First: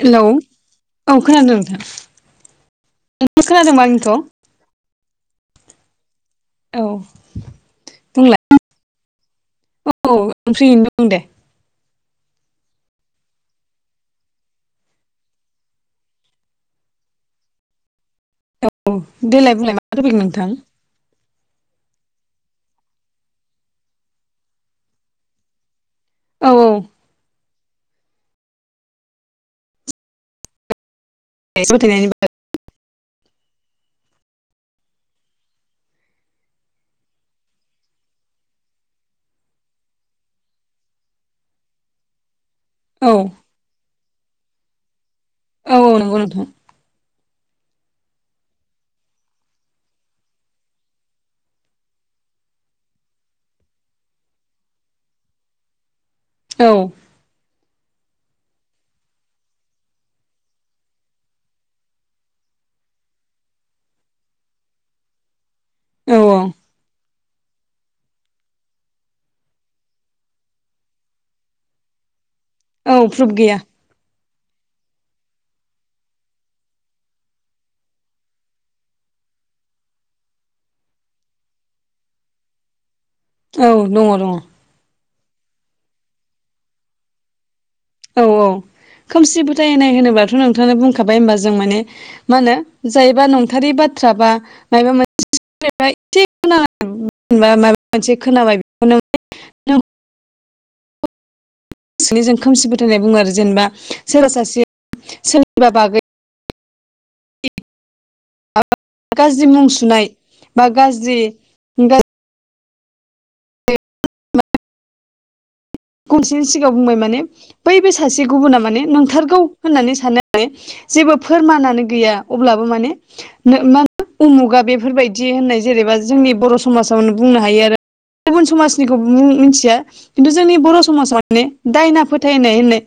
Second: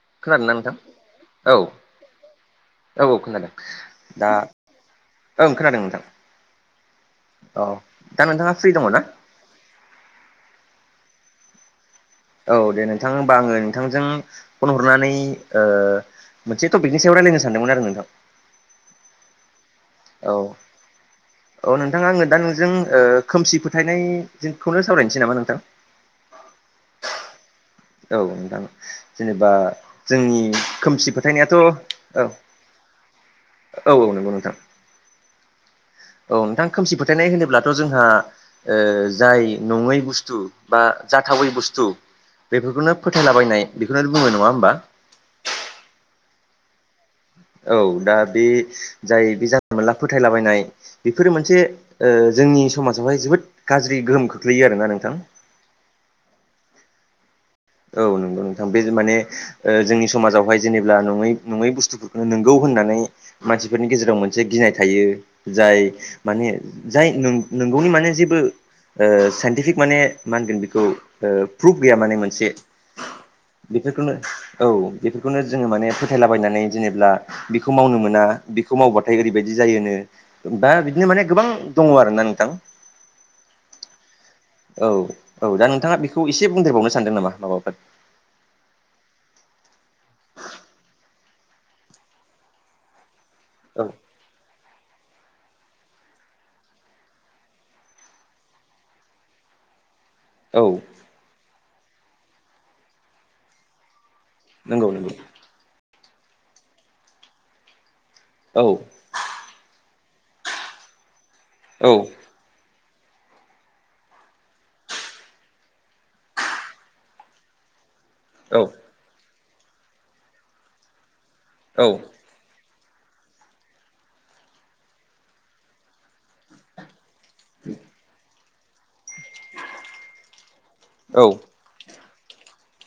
Hello औ खोनादोंना नोंथां। खोनादों औ नोंथां औ औ नोंथाङा खोनादों। खोनादोंबा आंनिखौ दा ओं खोनादों नोंथां। औ। औ‌। दा बुंलाय नोंथाङा फ्रि दङ ना? औ फ्रियैनो दं दे। औ दे नोंथां होमबा आङो नोंथांजों फन हरनानै ओ मोनसे टपिकनि सायाव रायलायनो सानदोंमोन आरो नोंथां। औ औ देलाय बुंलाय मा टपिक नोंथां औ। औ नोंथाङा आङो दा नोंजों ओ खोमसि फोथायनायखौनो सावरायनोसै नामा नोंथां। औ औ। औ नोंथां जेनेबा जोंनि खोमसि फोथायनायाथ' फोथायनायनि औ। औ औ नंगौ नोंथां। औ नोंथां खोमसि फोथायनाय होनोब्लाथ' जोंहा जाय नङै बुस्थु बा जाथावै बुस्थु बेफोरखौनो बागै औ फोथायलाबायनाय बेखौनो बुङो नङा होमबा। औ औ नंगौ नोंथां। औ दा बे जाय बे जानला मोनला फोथायलाबायनाय बेफोरो मोनसे जोंनि समाजावहाय जोबोद गाज्रि गोहोम खोख्लैयो आरोना नोंथां। औ। औ नोंगौ नोंथां। बे माने जोंनि समाजावहाय जेनेबा नङै नङै बुस्थुफोरखौनो नोंगौ होननानै मानसिफोरनि गेजेराव मोनसे गिनाय थायो जाय औ औ माने जाय नों-नोंगौनि माने जेबो साइन्टिफिक माने मा होनगोन बेखौ प्रुफ गैया माने मोनसे औ प्रुफ गैया बेफोरखौनो औ बेफोरखौनो जोङो माने फोथायलाबायनानै जेनेबब्ला बेखौ मावनो मोना बेखौ मावबाथाय ओरैबायदि जायोनो दा बिदिनो माने गोबां दङ आरो ना नोंथां। औ दङ दङ। औ औ दा नोंथाङा बेखौ एसे बुंदेरबावनो सानदों नामा माबाफोर औ औ खोमसि फोथाय होनाय होनोब्लाथ' नोंथाङा बुंखाबाय होमबा जों माने मा होनो। जायबा नंथारारि औ बाथ्रा बा मायाबा मोन [unintelligible] [unintelligible] औ निजों खोमसि फोथाय होननाय बुङो आरो जेनेबा सोरबा सासे नंगौ नंगौ। बा बागै औ गाज्रि मुं सुनाय बा गाज्रि औ। गुबुन सासेनि सिगाङाव बुंबाय माने बैबो सासे गुबुना औ माने नंथारगौ होननानै सानो [inaudible] जेबो फोरमानानो औ गैया। अब्लाबो माने [unintelligible] उमुगा बेफोरबायदि होननाय जेनेबा जोंनि बर' समाजाव बुंनो हायो आरो, गुबुन समाजनिखौ मिथिया खिन्थु जोंनि बर' समाजा औ माने दायना फोथायनाय होननाय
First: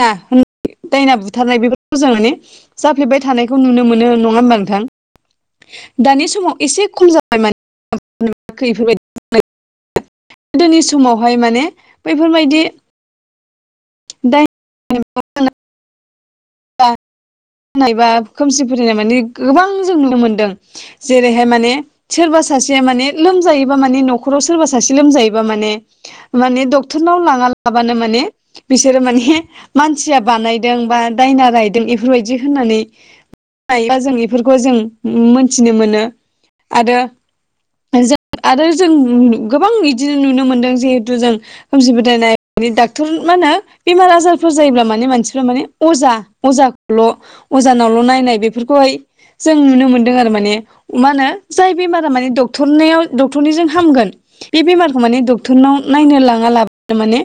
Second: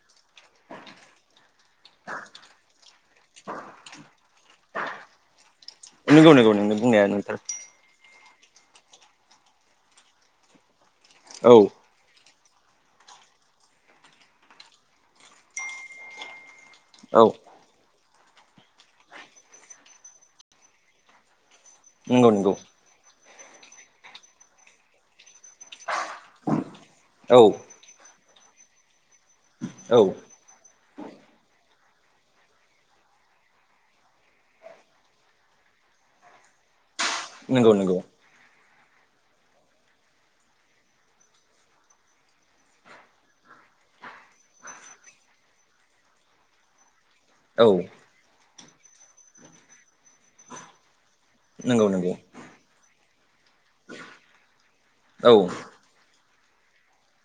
दायना [unintelligible] दायना बुथारनाय बे मोजां माने जाफ्लेबाय थानायखौ नुनो मोनो नङा होमबा नोंथां। दानि नंगौ नंगौ समाव नोंनि एसे बुंनाया खम नोंथार जाबाय माने [unintelligible] गोदोनि समावहाय माने औ बैफोरबायदि [unintelligible] औ नाय बा खोमसि फोथायनाय माने गोबां जों नुनो मोनदों, जेरैहाय माने नंगौ सोरबा नंगौ सासेया माने लोमजायोबा माने न'खराव सोरबा सासे लोमजायोबा माने माने डक्टरनाव औ लाङा लाबानो माने बिसोरो माने औ मानसिया बानाय दों बा दायना रायदों बेफोरबायदि होननानै बा जों बेफोरखौ जों मोनथिनो मोनो आरो नंगौ नंगौ। जों आरो जों गोबां बिदिनो नुनो मोनदों जिहेथु जों खोमसि फोथायनाय डाक्टर मा होनो? बेमार आजारफोर जायोब्ला माने मानसिफ्रा माने अजा अजाखौल' औ अजानावल' नायनाय बे बिखैहाय जों नुनो मोनदों आरो माने मा होनो जाय नंगौ बेमारा नंगौ माने दख डक्टरनायाव डक्टरनिजों हामगोन, बे बेमारखौ माने औ डक्टरनाव नायनो लाङा लाबो माने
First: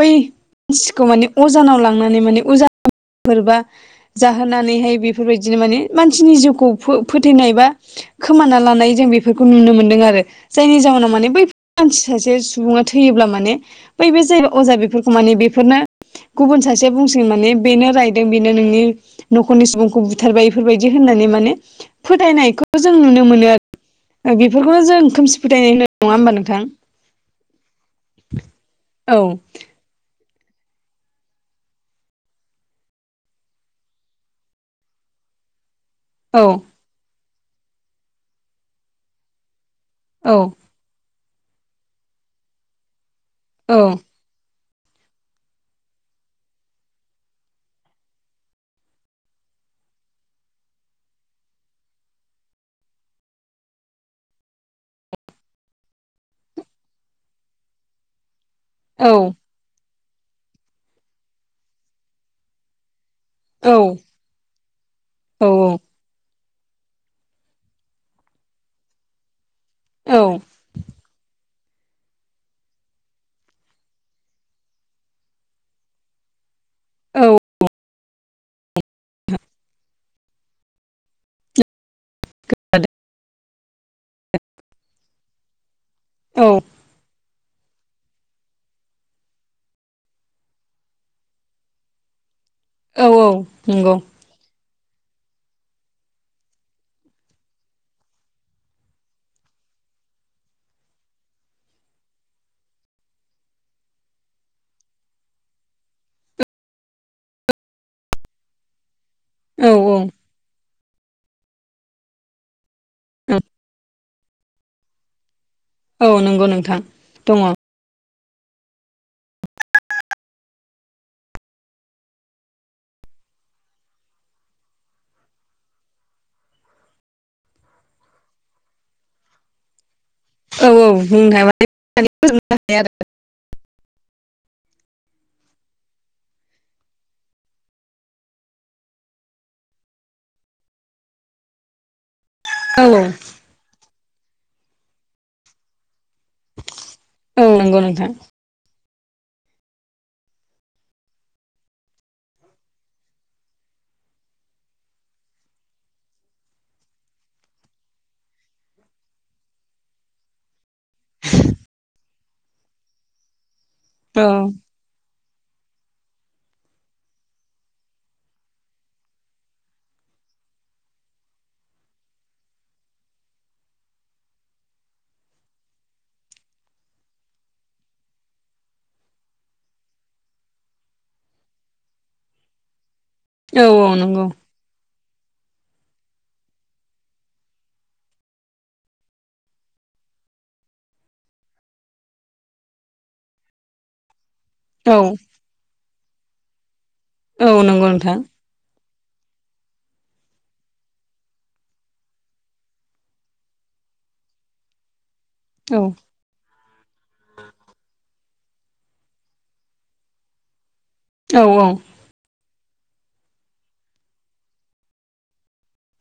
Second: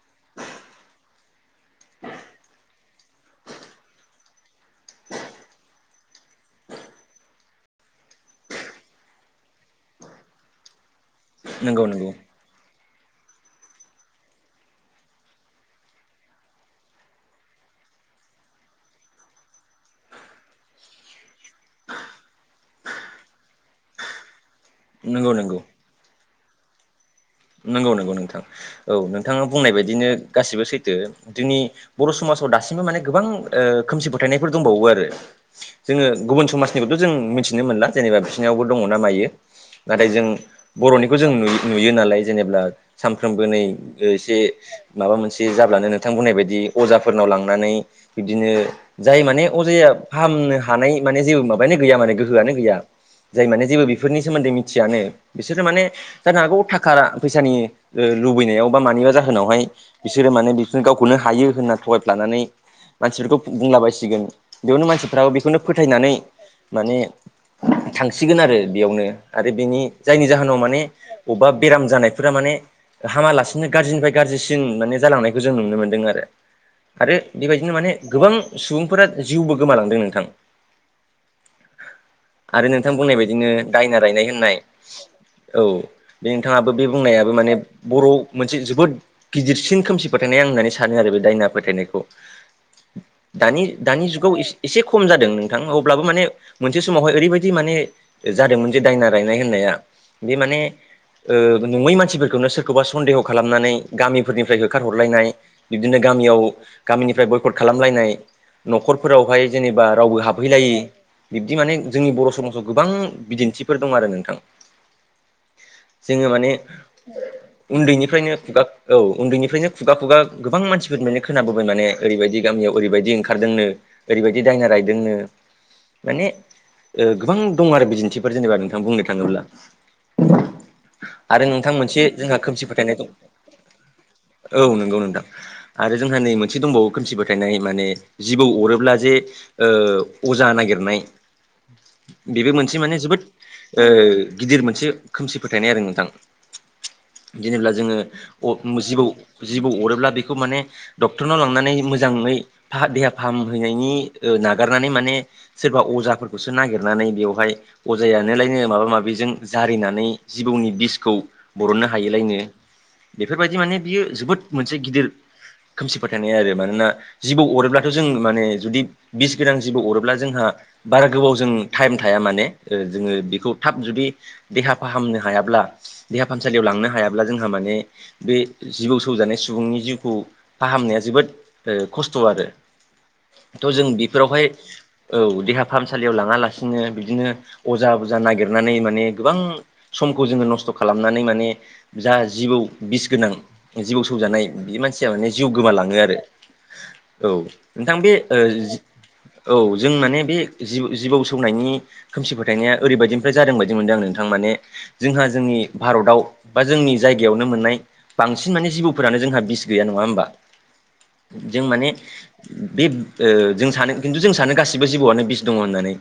बै मानसिखौ माने अजानाव लांनानै माने अजाफोरबा जाहोनानैहाय बेफोरबायदिनो माने मानसिनि जिउखौ फो-फोथायैनाय बा खोमाना लानाय जों बेफोरखौ नुनो मोनदों आरो। जायनि जाउनाव माने बै नंगौ नंगौ मानसि सासे सुबुङा थैयोब्ला माने बै बे जाय अजा बेफोरखौ माने बे बेफोरनो गुबुन सासेया बुंसिगोन माने बेनो रायदों बेनो नोंनि न'खरनि सुबुंखौ बुथारबाय बेफोरबायदि होननानै माने फोथायनायखौ जों नुनो मोनो आरो ओ बेफोरखौनो जों नंगौ खोमसि फोथायनाय होनो नङा होमबा नोंथां? नंगौ नंगौ नोंथां औ नोंथाङा बुंनाय बायदिनो गासिबो सैथो जोंनि बर' समाजाव दासिमबो माने गोबां ओ खोमसि फोथायनायफोर दंबावो आरो। जोङो औ गुबुन समाजनिखौथ' जों मिथिनो मोनला जेनेबा बिसोरनियावबो दङना मायो। नाथाय जों औ बर'निखौ जों नुयो नुयो नालाय जेनेबा सानफ्रोमबो नै औ जे माबा मोनसे जाब्लानो नोंथां बुंनाय बायदि अजाफोरनाव लांनानै बिबदिनो जाय माने अजाया फाहामनो हानाय माने जेबो माबायानो गैया माने गोहोआनो गैया जाय माने जेबो बेफोरनि सोमोन्दै मिथियानो बिसोरो माने जानो हागौ थाखा फैसानि ओ लुबैनायाव बा औ मानिबा जाहोनावहाय बिसोरो माने बिसोर गावखौनो हायो होनना थगायफ्लानानै मानसिफोरखौ बुंलाबायसिगोन बेयावनो मानसिफ्राबो बेखौनो औ फोथायनानै माने थांसिगोन आरो बेयावनो आरो बिनि जायनि औ जाहोनाव माने बबेबा बेराम जानाय फोरा माने हामालासिनो गाज्रिनिफ्राय गाज्रिसिन माने जालांनायखौ जों नुनो मोन्दों आरो आरो बेबायदिनो माने गोबां सुबुंफोरा जिउबो गोमालांदों नोंथां [inaudible] आरो नोंथां बुंनाय बायदिनो दायना रायनाय होननाय औ बे औ औ नोंथाङाबो बे बुंनायाबो माने बर' मोनसे जोबोद गिदिरसिन खोमसि फोथायनाय आं होननानै सानो आरो बे दायना फोथायनायखौ। औ दानि नंगौ दानि जुगाव एसे एसे खम जादों नोंथां अब्लाबो माने मोनसे समावहाय ओरैबायदि माने जादोंमोन जे दायना रायनाय होननाया बे माने ओ नङै मानसिफोरखौनो सोरखौबा सन्देह खालामनानै गामिफोरनिफ्राय होखारहरलायनाय बिबदिनो गामियाव गामिनिफ्राय बयकट खालामलायनाय न'खरफोरावहाय औ जेनेबा औ रावबो हाबहैलायो बिब्दि माने जोंनि बर' समाव गोबां बिदिन्थिफोर दं आरो नोंथां औ जोङो नंगौ माने नोंथां दङ। उन्दैनिफ्रायनो खुगा औ उन्दैनिफ्रायनो खुगा खुगा गोबां मानसिफोर माने खोनाबोबाय माने ओरैबायदि गामियाव ओरैबायदि ओंखारदोंनो ओरैबायदि दायना रायदोंनो माने ओ गोबां दं आरो बिदिन्थिफोर जेनेबा नोंथां बुंनो थाङोब्ला औ औ बुंनो आरो थाङोबा नोंथां मोनसे जोंहा फोजोबनो खोमसि हाया फोथायनाय दं औ नंगौ नोंथां। आरो जोंहा नै मोनसे दंबावो खोमसि फोथायनाय माने जिबौ अरोब्ला जे ओ अजा नागिरनाय बेबो मोनसे माने आरो जोबोद ओ गिदिर मोनसे खोमसि फोथायनाय आरो नोंथां। औ जेनेब्ला नंगौ जोङो नोंथां ओ जिबौ जिबौ अरोब्ला बेखौ माने डक्टरनाव लांनानै मोजाङै देहा फाहामहैनायनि ओ नागारनानै माने सोरबा अजाफोरखौसो नागिरनानै बेवहाय अजायानोलायनो माबा माबिजों जारिनानै जिबौनि बिस खौ बरननो हायिलायनो बेफोरबायदि माने बियो औ जोबोद मोनसे गिदिर खोमसि फोथायनाया आरो मानोना जिबौ अरोब्लाथ' जों माने जुदि बिस गोनां जिबौ अरोब्ला जोंहा बारा गोबाव जों टाइम थाया माने ओ जोङो बेखौ थाब जुदि देहा फाहामनो हायाब्ला देहा फाहामसालियाव लांनो हायाब्ला जोंहा माने बे जिबौ सौजानाय सुबुंनि जिउखौ फाहामनाया जोबोद ओ खस्थ' आरो औ थ' जों औ नंगौ बेफोरावहाय औ देहा फाहामसालियाव लाङा लासिनो बिदिनो अजा बजा नागिरनानै माने गोबां समखौ जोङो नस्थ' खालामनानै माने जा जिबौ बिस गोनां जिबौ सौजानाय बि औ मानसिया माने जिउ गोमालाङो आरो औ नोंथां बे ओ औ जों माने बे जि-जिबौ सौनायनि खोमसि फोथायनाया ओरैबायदिनिफ्राय जादों बायदि मोनदों आं नोंथां माने जोंहा जोंनि औ भारताव बा जोंनि जायगायावनो मोननाय बांसिन माने जिबौफोरानो जोंहा बिस गैया नङा होमबा औ जों माने बे ओ जों सानो खिन्थु जों सानो गासिबो जिबौआनो बिस दङ होननानै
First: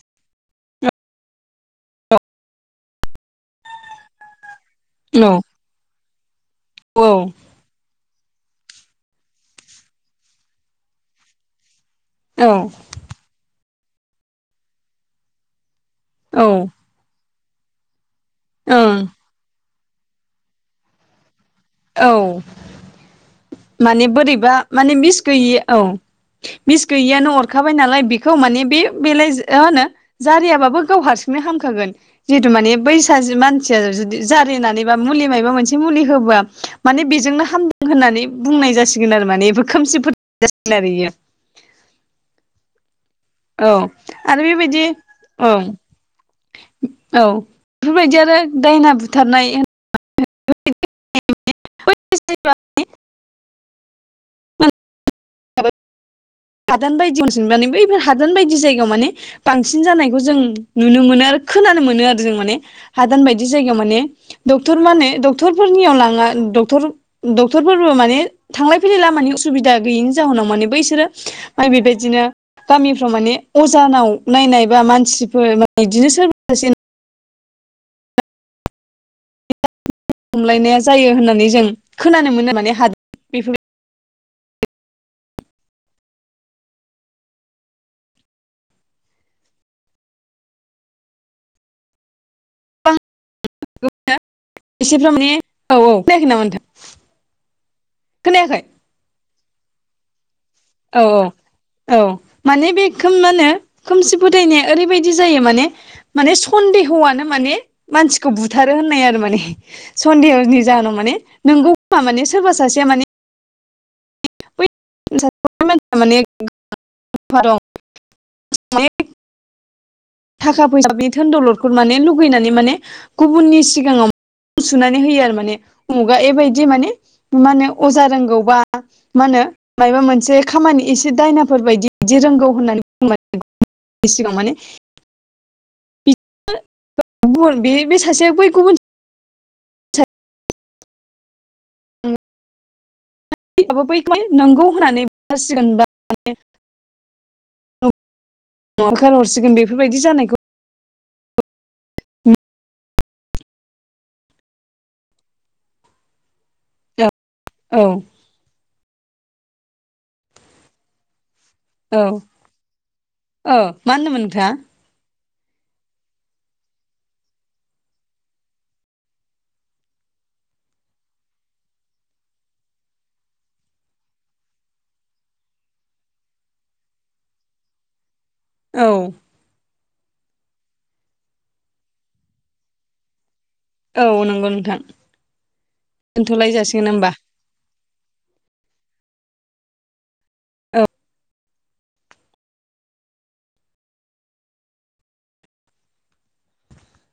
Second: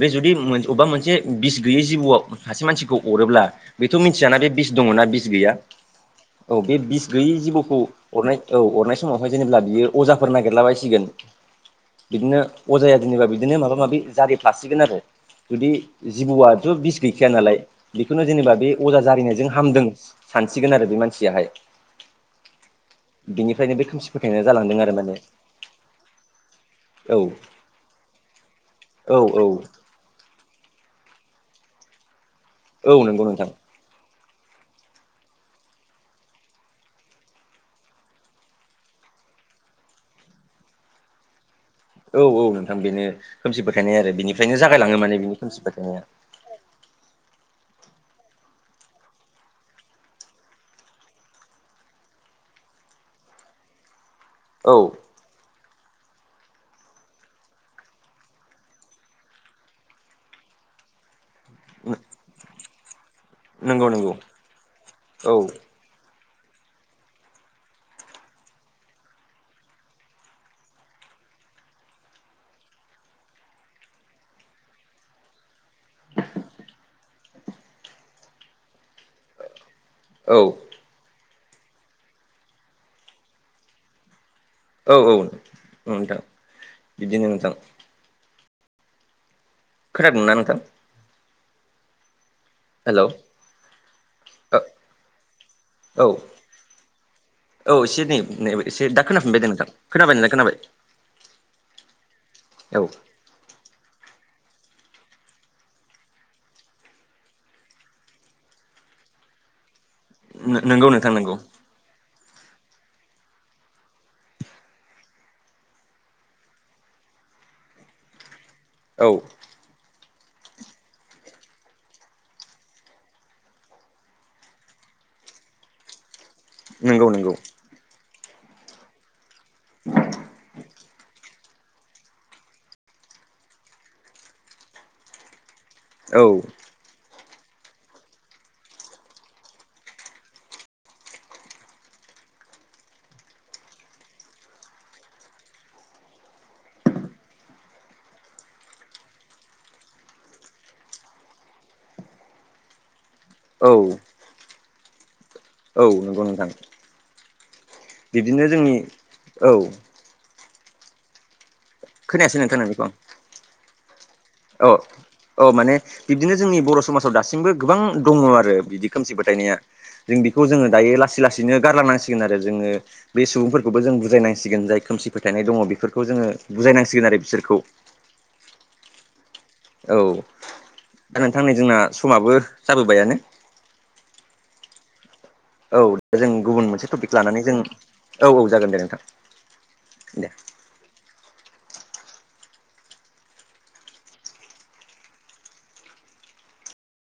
बे जुदि अबेबा मोनसे बिस गैयै जिबौआव सासे मानसिखौ अरोब्ला बेथ' मिथियाना बे बिस दङना बिस गैया औ बे बिस गैयै जिबौखौ अरनाय औ अरनाय समावहाय जेनेब्ला बियो अजाफोर नागिरलाबायसिगोन बिदिनो अजाया जेनेबा बिदिनो माबा माबि जारिफ्लासिगोन आरो जुदि औ जिबौआथ' औ बिस गैखाया नालाय बेखौनो जेनेबा बे ओं अजा जारिनायजों हामदों सानसिगोन आरो बे मानसियाहाय। औ बिनिफ्रायनो बे माने खोमसि फोथायनाया बोरैबा जालांदों आरो माने बिस गैयि औ मिस औ गैयिआनो अरखाबाय नालाय बेखौ माने बे औ बेलाय मा होनो जारियाबाबो गाव हारसिंनो हामखागोन जिहेतु माने औ नंगौ बैसाज नोंथां मान सिया जुदि जारिनानैबा मुलि मबा मोनसे मुलि होबा माने बेजोंनो हामदों होननानै बुंनाय जासिगोन आरो माने बेफोर खोमसिफोथ [inaudible] जासिगोन आरो इयो। औ औ नोंथां बेनो खोमसि औ फोथायनाय आरो बेनिफ्रायनो जागायलाङो माने बेनि औ खोमसि फोथायनाया। औ बेफोरबायदियानो दायना बुथारनाय [inaudible] औ [unintelligible] हादान बायदि [unintelligible] बैफोर हादान बायदि जायगायाव माने बांसिन जानायखौ जों नुनो मोनो। खोनानो मोनो आरो जों माने हादान बाय दि जायगायाव नंगौ माने नंगौ डक्टर माने औ डक्टर फोरनियाव लाङा डक्टर डक्टरफोरबो माने थांलाय फैलाय लामानि उसुबिदा गैयिनि जाहोनाव माने बैसोरो बेबायदिनो गामिफ्राव माने अजानाव नायनायबा मानसिफोर माने बिदिनो [unintelligible] औ खमलायनाया जायो होननानै जों खोनानो मोनो माने हाद औ औ नोंथां बिदिनो नोंथां। खोनादोंना नोंथां। [inaudible] औ हेल' औ खोनायाखै औ नामा नोंथां? औ एसे नै खोनायाखै एसे दा खोनाफिनबाय दा नोंथां खोनाबाय नोंलाय खोनाबाय औ औ औ माने औ बे खोम मा होनो खोमसि फोथायनाया ओरैबायदि जायो माने माने सन्देह'आनो माने मानसिखौ बुथारो होननाय आरो माने सन्देह'नि नोंगौ जाहोनाव नोंथां माने नोंगौ खोमा माने सोरबा सासेया माने [inaudible] माने दं [unintelligible] औ थाखा फैसा बे धोन दौलदखौ माने लुगैनानै माने गुबुननि सिगाङाव सुनानै होयो आरो माने उमुगा एबायदि माने नोंगौ नोंगौ मा होनो अजा रोंगौ बा मा होनो मायाबा मोनसे खामानि एसे दायनाफोर बायदि बिदि रोंगौ होननानै बुंङो [inaudible] सिगाङाव माने औ [inaudible] गुबुन बे सासे बै गुबुन सासेयाबो [unintelligible] [inaudible] नंगौ होननानै बुंसिगोन [inaudible] होखार हरसिगोन बेफोरबायदि जानायखौ [inaudible] औ औ नंगौ नोंथां। औ बिदिनो जोंनि औ खोनायासै नोंथां नोंनिखौ ओ मा होनदोंमोन नोंथाङा औ औ माने बिब्दिनो जोंनि बर' समाजाव दासिमबो गोबां दङ आरो बिदि खोमसि फोथायनाया। जों बेखौ जोङो दायो लासै लासैनो गारलांनांसिगोन आरो जोङो बे सुबुंफोरखौबो जों बुजायनांसिगोन जाय खोमसि फोथायनाय दङ बेफोरखौ जोङो बुजायनांसिगोन आरो बिसोरखौ। औ। औ। दा नोंथां नै जोंना समाबो जाबोबायानो। औ नंगौ नोंथां। औ दा जों दोनथ'लाय गुबुन जासिगोन मोनसे होमबा टपिक लानानै जों औ औ जागोन दे नोंथां दे।